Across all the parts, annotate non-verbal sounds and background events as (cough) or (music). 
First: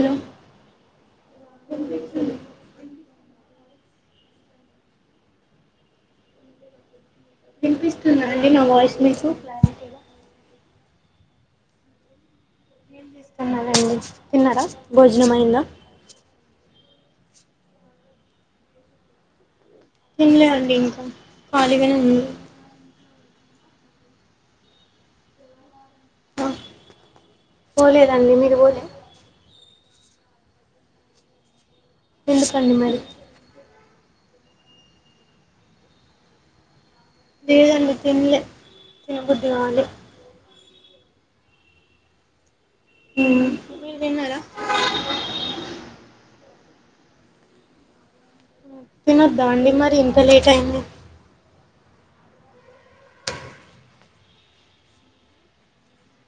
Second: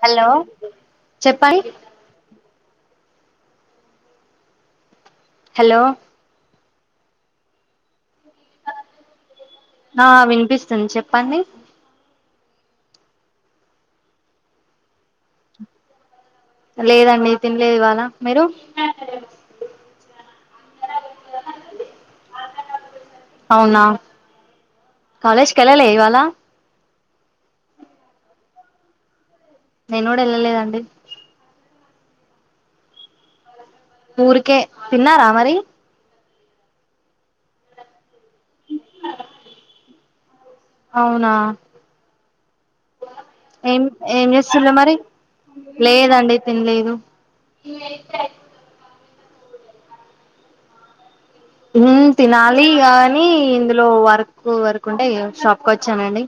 hello చెప్పండి hello వినిపిస్తుందాండి నా వాయిస్ మీకు క్లారిటీగా ఆ వినిపిస్తుంది చెప్పండి ఏం తీస్తున్నారండి తిన్నారా భోజనమైందా లేదండి తినలేదు ఇవ్వాళ మీరు తినలేదండి ఇంకా కలిగానే ఉన్న అవునా కాలేజ్కిళ్ళాలే ఇవ్వాళ ఆ పోలేదండి మీరు బోలే నేను గూడ ఏళ్ళలేదండి ఎందుకండి మరీ ఊరికే తిన్నరా మరీ లేదండి తిన్నలే తిన్న బుద్ది గాలే అవునా ఉమ్మ్ ఏం ఏం జేస్తున్రు మరీ లేదండి తినలేదు తినొద్దండి మరి ఇంత లేట్ అయింది ఉమ్మ్ తినాలి గానీ ఇందులో వర్క్ వర్క్ ఉంటే ఇగా షాప్ కొచ్చానండి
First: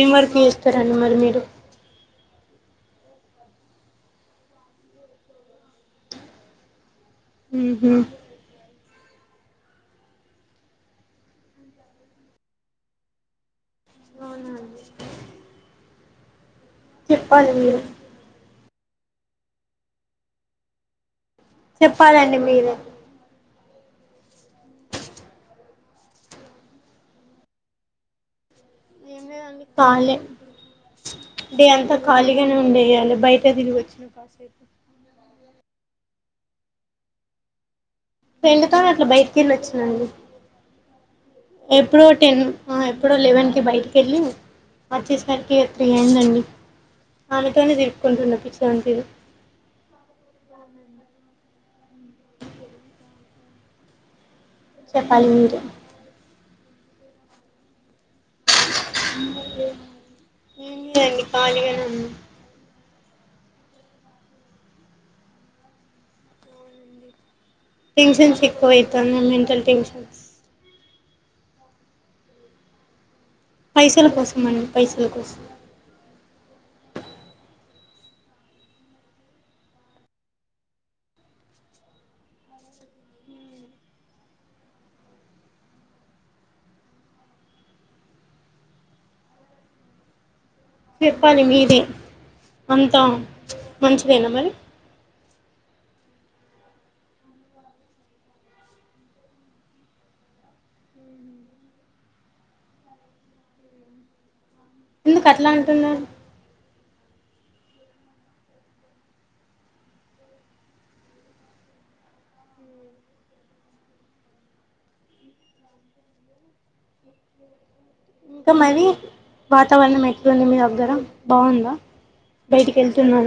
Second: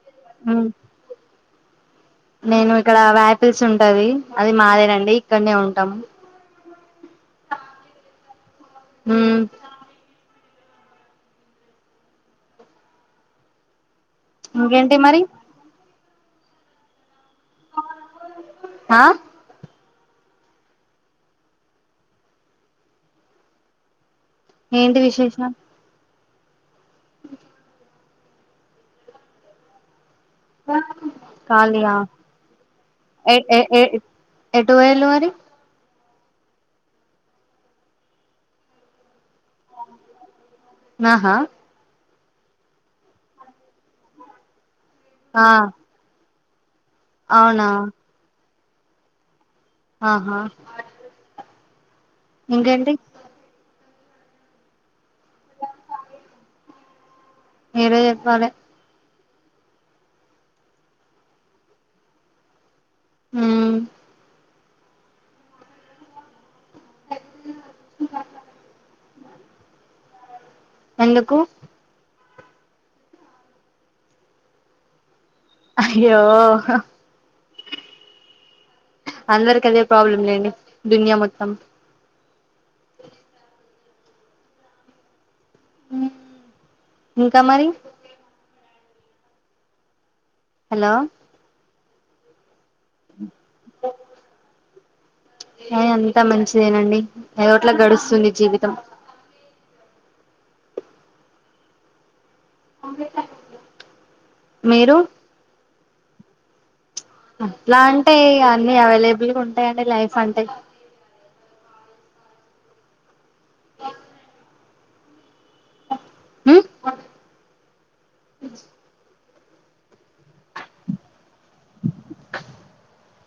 ఏం వర్క్ ఉమ్ జేస్తారండి మరీ మీరు నేను ఇక్కడ వ్యాపిల్స్ ఉంటది అది మాదేనండి ఇక్కడనే ఉంటాము ఉమ్మ్హు ఉమ్ హు అవునా అండి ఇంకేంటి మరీ చెప్పాలి మీరే ఆ చెప్పాలండి మీరే ఏంటి విశేషాలు తీన్ లేదండీ కాలే డే అంత ఖాళీయా ఖాళీగానే ఉండే ఇయ్యాల ఎ బయట ఎ తిరిగి ఎ గోచ్చిన కాసేపు ఎటు వోయిల్లు మరీ ఫ్రెండ్ తోని అట్లా బయటికేళ్ళి వచ్చినండి ఆహా ఎప్పుడో టెన్ ఎప్పుడో లెవెన్ కి బయటకేళ్ళి ఆ వచ్చేసరికి ఇగా త్రీ అయిందండి అవునా ఆమెతోనే తిప్పుకుంటున పిచ్చి దాని తీరు ఆహా ఇంకేంటి చెప్పాలి మీరే మీరే జేప్పాలే ఏం లేదండి ఖాళీగానే ఉన్న ఉమ్మ్ టెన్షన్స్ ఎక్కువ అవుతన్నయి మెంటల్ టెన్షన్స్ ఎందుకు పైసల కోసం మండి పైసల కోసం ఆహ్ అయ్యో హా అందరికి అదే ప్రాబ్లం లేండి దునియా మొత్తం ఉమ్మ్ ఇంకా మరీ హలో పాలి మీదే అంత మంచిదేనా మరి ఎ అంతా మంచిదేనండి ఏదో అట్లా గడుస్తుంది జీవితం మీరు దుకు అట్లా అంటున్నారు అట్లా అంటే ఇగ అన్ని అవైలబుల్గా ఉంటాయండి లైఫ్ అంటే ఉ క మరి వాతావరణం ఎట్లుంది మీ దగ్గర బావుందా బైటికేళ్తున్నార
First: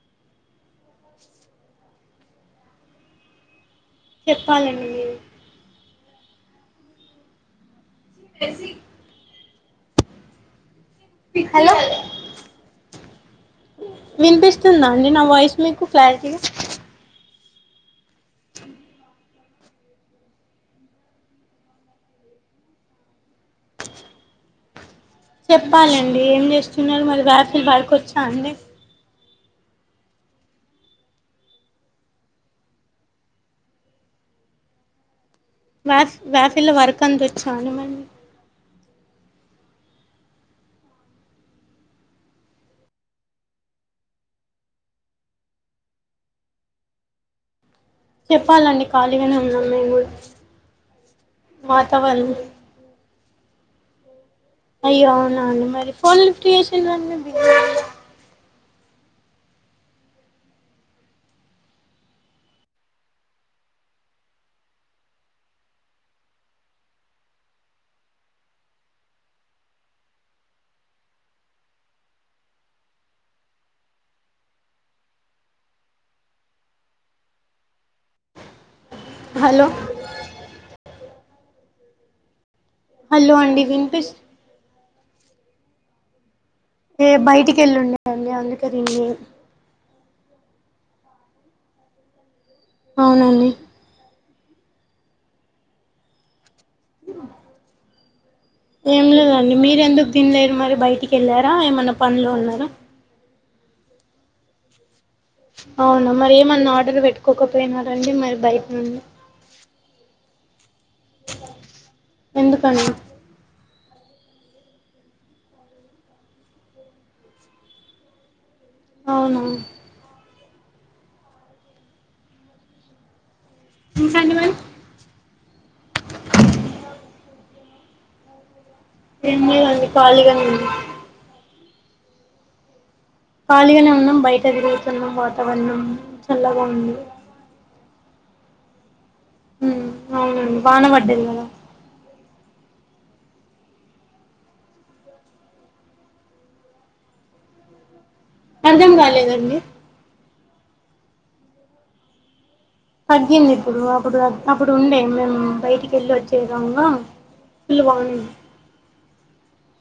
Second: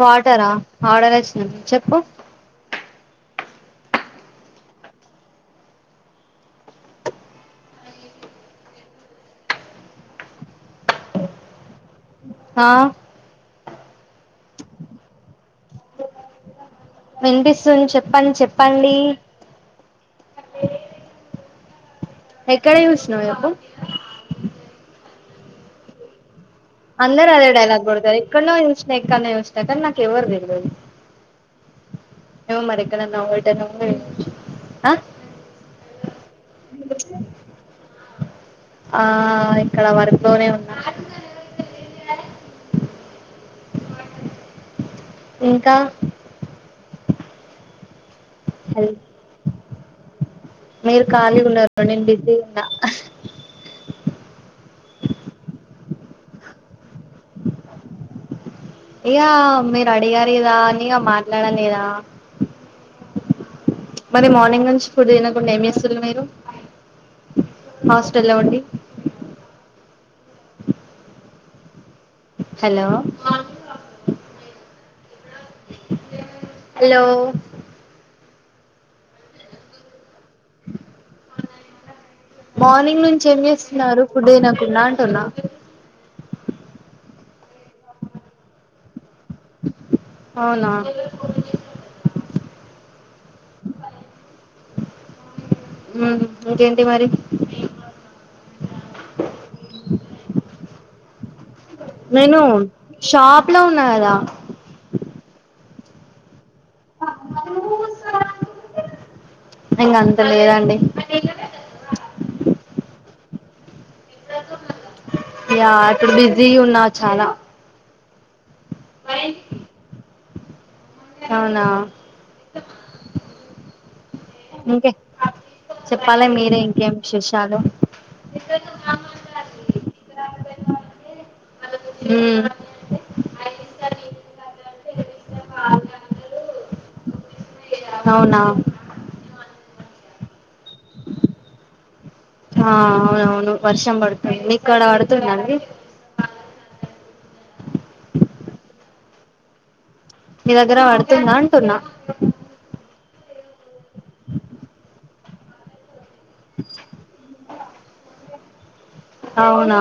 వాటరా ఆర్డర్ ఎషింది చెప్పు చెప్పాలండి మీరు తేస్సి హలో ఆ విన్పిస్తుందా అండి నా వాయిస్ మీకు క్లారిటీగా విన్పిస్తుంది చెప్పండి చెప్పండి ఇక్కడ చూష్నవ్ చెప్పు చెప్పాలండి ఏం జెస్తున్నారు మరి వ్యాఫిల్ వడ్కొచ్చా అండి స్నేక్ కన్నయ్య వచేదగ్గర నాకు ఎవ్వరు తెల్వదు ఏవో మరి ఎక్కనా అ మ్యాస్ వ్యాసిల్లో వర్క్ అన్ తెచ్చాను మీ ఆ ఇక్కడ వర్క్ లోనే ఉన్నా ఇంకా చెప్పాలండి హల్ ఖాళీగానే ఉన్నాం మేము మీరు ఖాళీగా ఉన్నారు నేను వాతావరణం (unintelligible) అయ్యో అవున అండి మరి ఫోన్ లిఫ్ట్ చేసిరండి మీ ఇగా మీరు అడిగారు గద అని మాట్లాడాలి గదా మరి మార్నింగ్ నుంచి ఫుడ్ తినకుండా ఇంజేస్తుతుళ్ళు మీరు హాస్టల్ ఉండి హలో అలో హలో మోర్నింగ్ నుంచి హలో ఏం అండి చేసున్నారు వినిపిస్ ఫుడ్ తినకుండా అంటున్నా ఎ బైటికెళ్ళుండే దాన్ని అందుకే రింగి అవునా అవునండి ఉ ఇంకేంటి మరి ఏం లేదండి మీరూ ఎందుకు తన్లేరు మరి బైటికేళ్ళారా ఏమన్నా పన్లో నేను ఉన్నారా షాప్ లో ఉన్న గదా అవునా మరి ఏమన్నా ఆర్డర్ పెట్టుకోకపోయినా రండి మరి బైట నుండి ఇంగా అంత లేదండి ఎందుకండి యా అప్పుడు బిజీ గున్నా చాలా అవున అవునా (inaudible) ఇంకే చెప్పాలి మీరే ఇంకేం విశేషాలు (unintelligible) ఏం లేదండి ఖాళీగానే ఉన్నాం మ్ ఖాళీగానే ఉన్నాం బయట తిరుగుతున్నాం వాతావరణం చల్లగా ఉంది అవునా మ్ అవును వాన పడ్డది కదా ఆ అవునవును వర్షం పడుతుంది మీక్కడ అడుతుందండి అర్దం గాలేదండి మీ దగ్గర పడుతుందా అంటున్నా తగ్గింది ఇప్పుడు అప్పుడు అప్పుడు ఉండే మేము బయటికి వెళ్ళి వచ్చేదముంగా పుల్వాణ (inaudible) అవునా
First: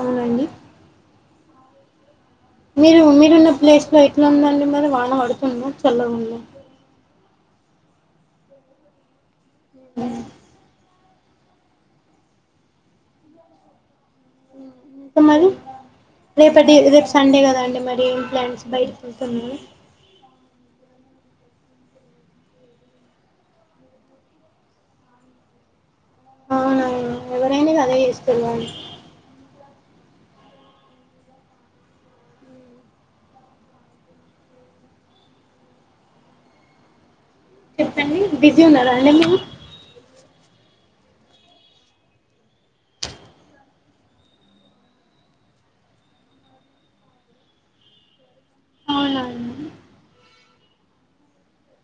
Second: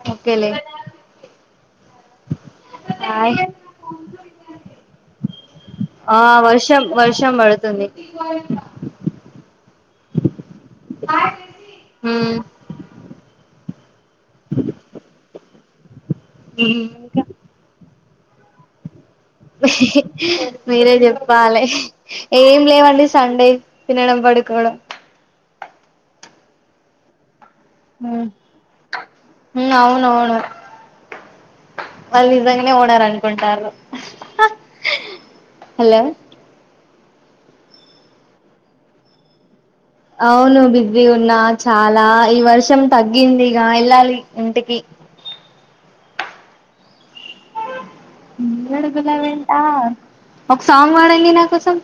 అవునండి ఓకేలే మీరు హాయ్ మీరున్న ప్లేస్ లో ఎట్లా ఉందండి మరి వాన పడుతుందా చల్లగా ఆ ఉందా వర్షం వర్షం పడుతుంది (unintelligible) (unintelligible) మ్ ఇక మరి రేపటి రేపు సండే కదా అండి మరి ప్లెండ్స్ బయటి వెళ్తున్నారా మీరే చెప్పాలి ఏం లేవండి సండే తినడం పడుకోవడం అవునా ఎవరైనా గదే చేస్తరుగా మ్ అవునవును వాళ్ళు నిజంగానే ఉడారనుకుంటారు హలో చెప్పండి బిజీ ఉన్నారా అండి మీమ్ అవును బిజీ ఉన్నా చాలా ఈ వర్షం తగ్గిందిగా వెళ్ళాలి ఇంటికి అడుగులా వెంటా అవునండి ఒక సాంగ్ బాడండి నా కోసం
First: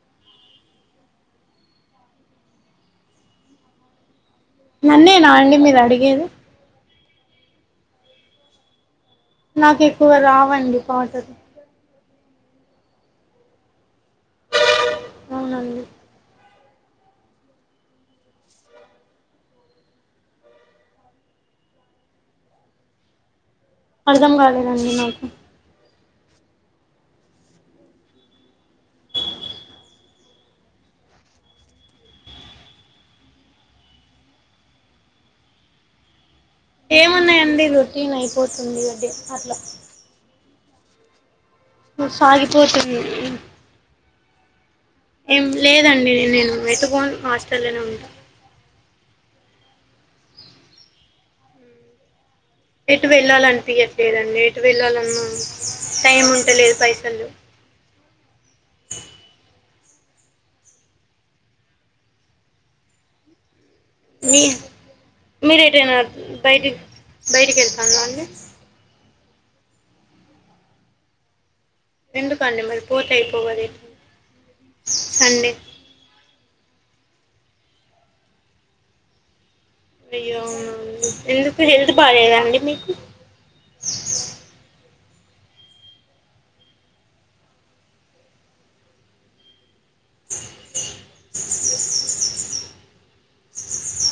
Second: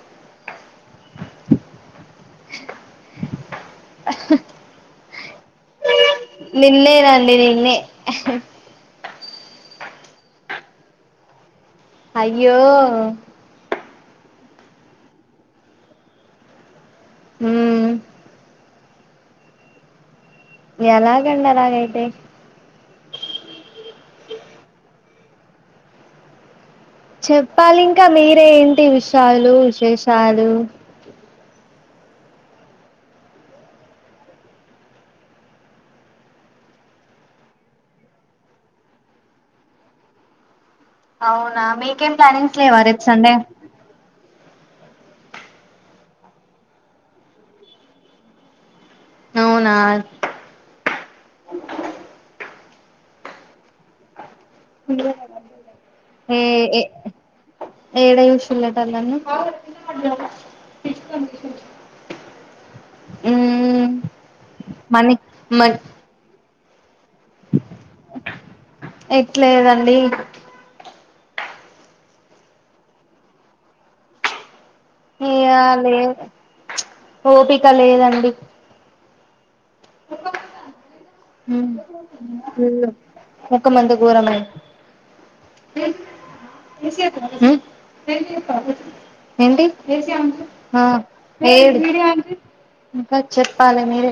నన్నేనా అండి మీరు అడిగేది నిన్నేనండి నిన్నే నాకు ఎక్కువ రావండి పాటలు అయ్యో అవునండి మ్ ఎలాగంండలాగైతే అర్థం కాలేదండి నాకు చెప్పాలి ఇంకా మీరే ఏంటి విషయాలు విశేషాలు ఏమున్నాయండి రొటీన్ అయిపోతుంది అదే అట్లా అవునా మీకేం ప్లానింగ్స్ లేవా సాగిపోతుంది రేపు సండే ఏం లేదండి నేను ఎటుపోన్ హాస్టల్లోనే ఉంటా అవునా ఎటు వెళ్ళాలనిపియట్లేదండి ఎటు వెళ్ళాలన్నా టైం ఏ ఉంటలేదు ఏ పైసల్ లేవు ఏడ యూషలటాల నన్ను ఉ మీ మీరు ఏటైనా బయటికి బయటికి వెళ్తాండి ఎట్లేదండి ఎందుకండి మరి పోతి అయిపోవదే సండే కాలే ఓపిక లేదండి అయ్యో అవునాండి ఎందుకు హెల్త్ బాగాలేదాండి మీకు ముఖమంత ఘోరమై మ్ ఏంటి ఆ ఏ ఇంకా చెప్పాలి మీరే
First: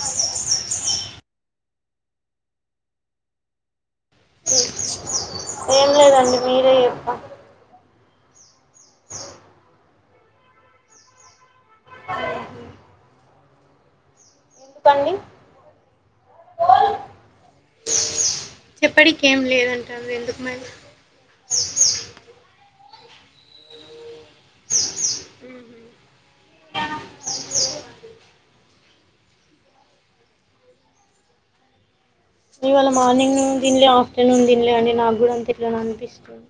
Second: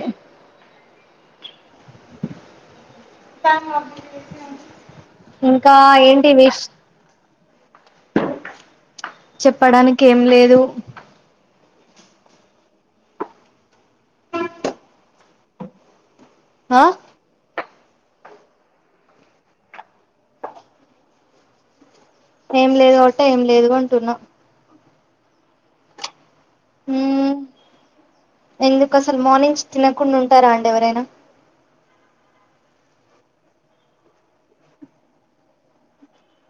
ఇంకా ఏంటి విష్ రేప చెప్పడానికి ఏం లేదు చెప్పండి ఆ చెప్పడికి ఏం లేదంటారు ఎందుకు మరి ఏం లేదుట్టే ఏం లేదుంటున్నా మ్ మంచి ఎందుకు అసలు మార్నింగ్స్ తినకుండా ఉంటారా అండి ఎవరైనా ఇవాళ మార్నింగ్ తిలే ఆఫ్టర్నూన్ తిలే అండి నాకు కూడా అంత ఎట్లానో అనిపిస్తుంది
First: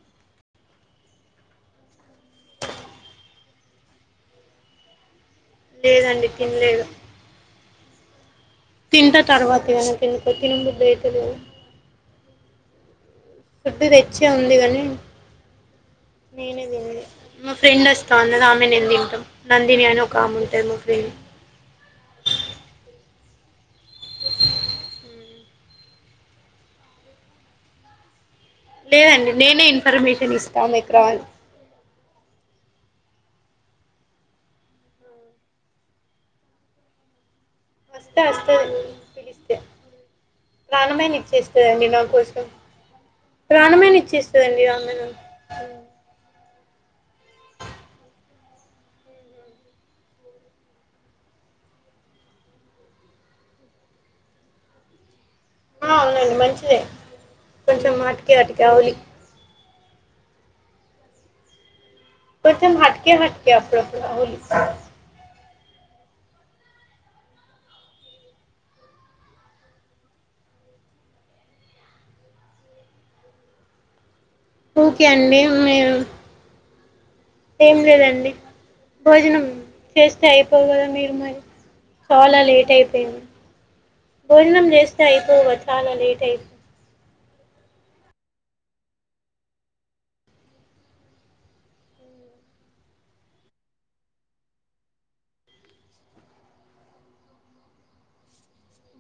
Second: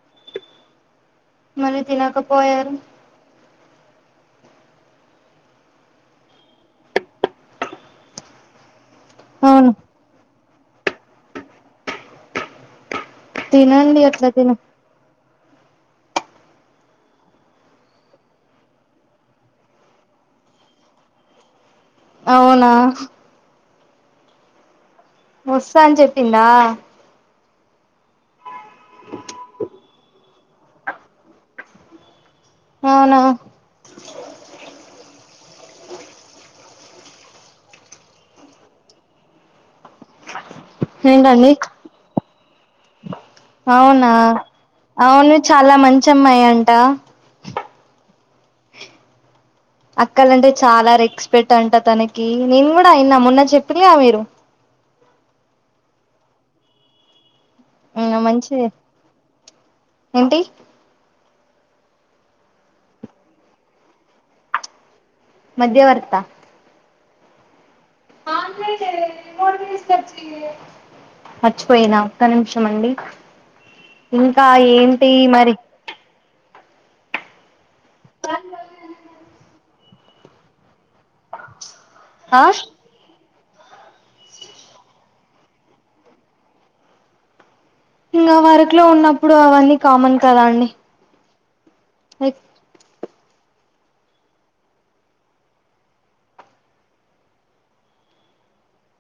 మరి తినకపోయారు లేదండి తినలేదు తింటా తర్వాత అవును ఎందుకో నాకు తినబుద్ది అవుతలే ఫుడ్ తినండి తెచ్చే అట్లా తిన ఉంది కానీ నేనే తిన్నలే మా ఫ్రెండ్ వస్తా అన్నది ఆమె నేను తింటాం నందిని అని ఒక ఆమె ఉంటుంది మా ఫ్రెండ్ అవునా వస్తా అని చెప్పిందా లేదండి నేనే ఇన్ఫర్మేషన్ ఇస్తాం ఆమెకు రా అని అవునా వస్తే వస్తది పిలిస్తే ప్రాణమైన ఏంటండి ఇచ్చేస్తదండి నాకోసం ప్రాణమైన అవునా ఇచ్చిస్తదండి నా కోసం అవును చాలా మంచి అమ్మాయి అంట అక్కలంటే చాలా రెక్స్పెక్ట్ అంట తనకి నేను కూడా విన్నా మొన్న చెప్పిరు గా మీరు ఆ అవునండి మంచిదే కొంచెం హట్కే హట్కే మంచిదే అవులి ఏంటి కొంచెం హాట్కే హాట్కేడుప్పుడు హోల్ మధ్యవర్తా మాట్లాడే రిమోట్ తీసుకొచ్చియే మర్చిపోయినా ఒక్క నిమిషండి ఇంకా ఏంటి మరి నేను ఏం లేదండి భోజనం చేస్తే అయిపోవుగా మీరు మరి చాలా ఆ లేట్ అయిపోయింది భోజనం చేస్తే అయిపోవుగా చాలా లేటయింది ఇంకా వర్కులో ఉన్నప్పుడు అవన్నీ కామన్ కదా అండి లైక్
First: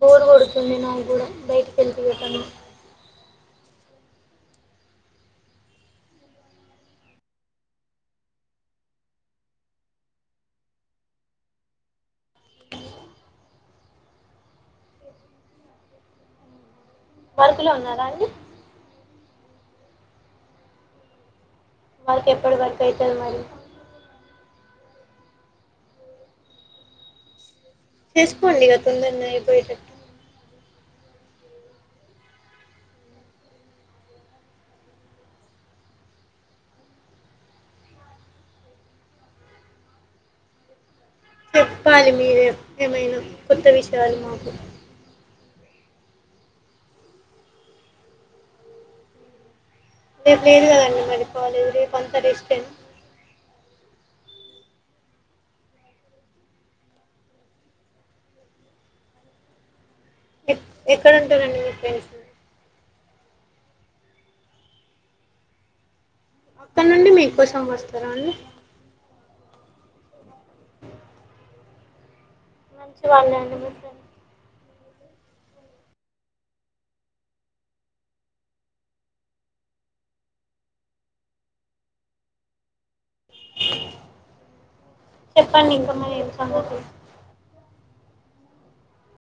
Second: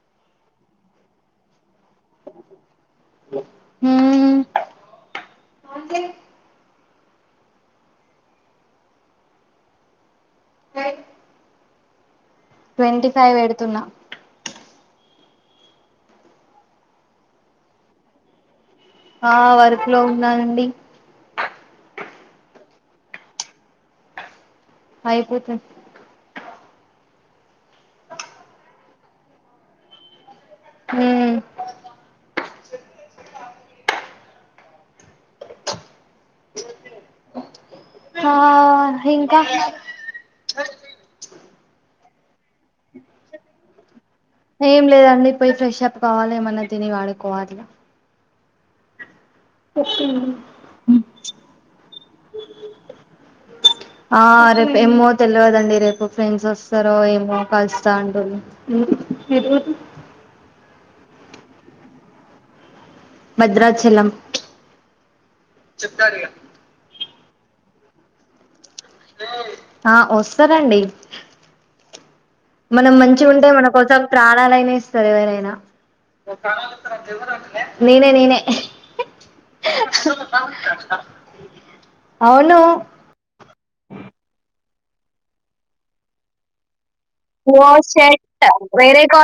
బోరు కొడుతుంది నాకు కూడ బయటికెల్త ఎటన్న మ్మ్ ట్వంటీ ఫైవ్ పెడుతున్నా వర్కు లో ఉన్నార ఆ వర్క్ లో ఉన్నానండి వర్క్ ఎప్పడి వరకు అయితది మరి అయిపో (unintelligible) చేసుకోండిగ తొందరనే అయిపోయే (unintelligible) హు ఆ ఇంక చెప్పాలి మీరే ఏమైన కొత్త విషయాలు మాకు ఏం లేదండి పోయి ఫ్రెష్ అప్ కావాలి ఏమన్నా తిని పడుకోవాలి ఇగ రేపు లేదు కదండి మరి కాలేజీ రేపు అంత రెస్టే ఆ రేపు ఏమో తెలియదండి రేపు ఫ్రెండ్స్ వస్తారో ఏమో కలుస్తా అంటూరు ఎటు పొతు (unintelligible) ఎక్కుండుంటారు భద్రాచలం అక్కడ నుండి మీకోసం వస్తార అండి ఆ (unintelligible) సరండి మనం మంచిగా మంచివాళ్ళే ఉంటే అండి మీ మనకోసం ఫ్రెండ్స్ ప్రాణాలైన ఇస్తారు ఎవరైన నేనే నేనే అవును చెప్పండి ఇంకా మరి ఏం సంగతి (unintelligible) వేరే (unintelligible)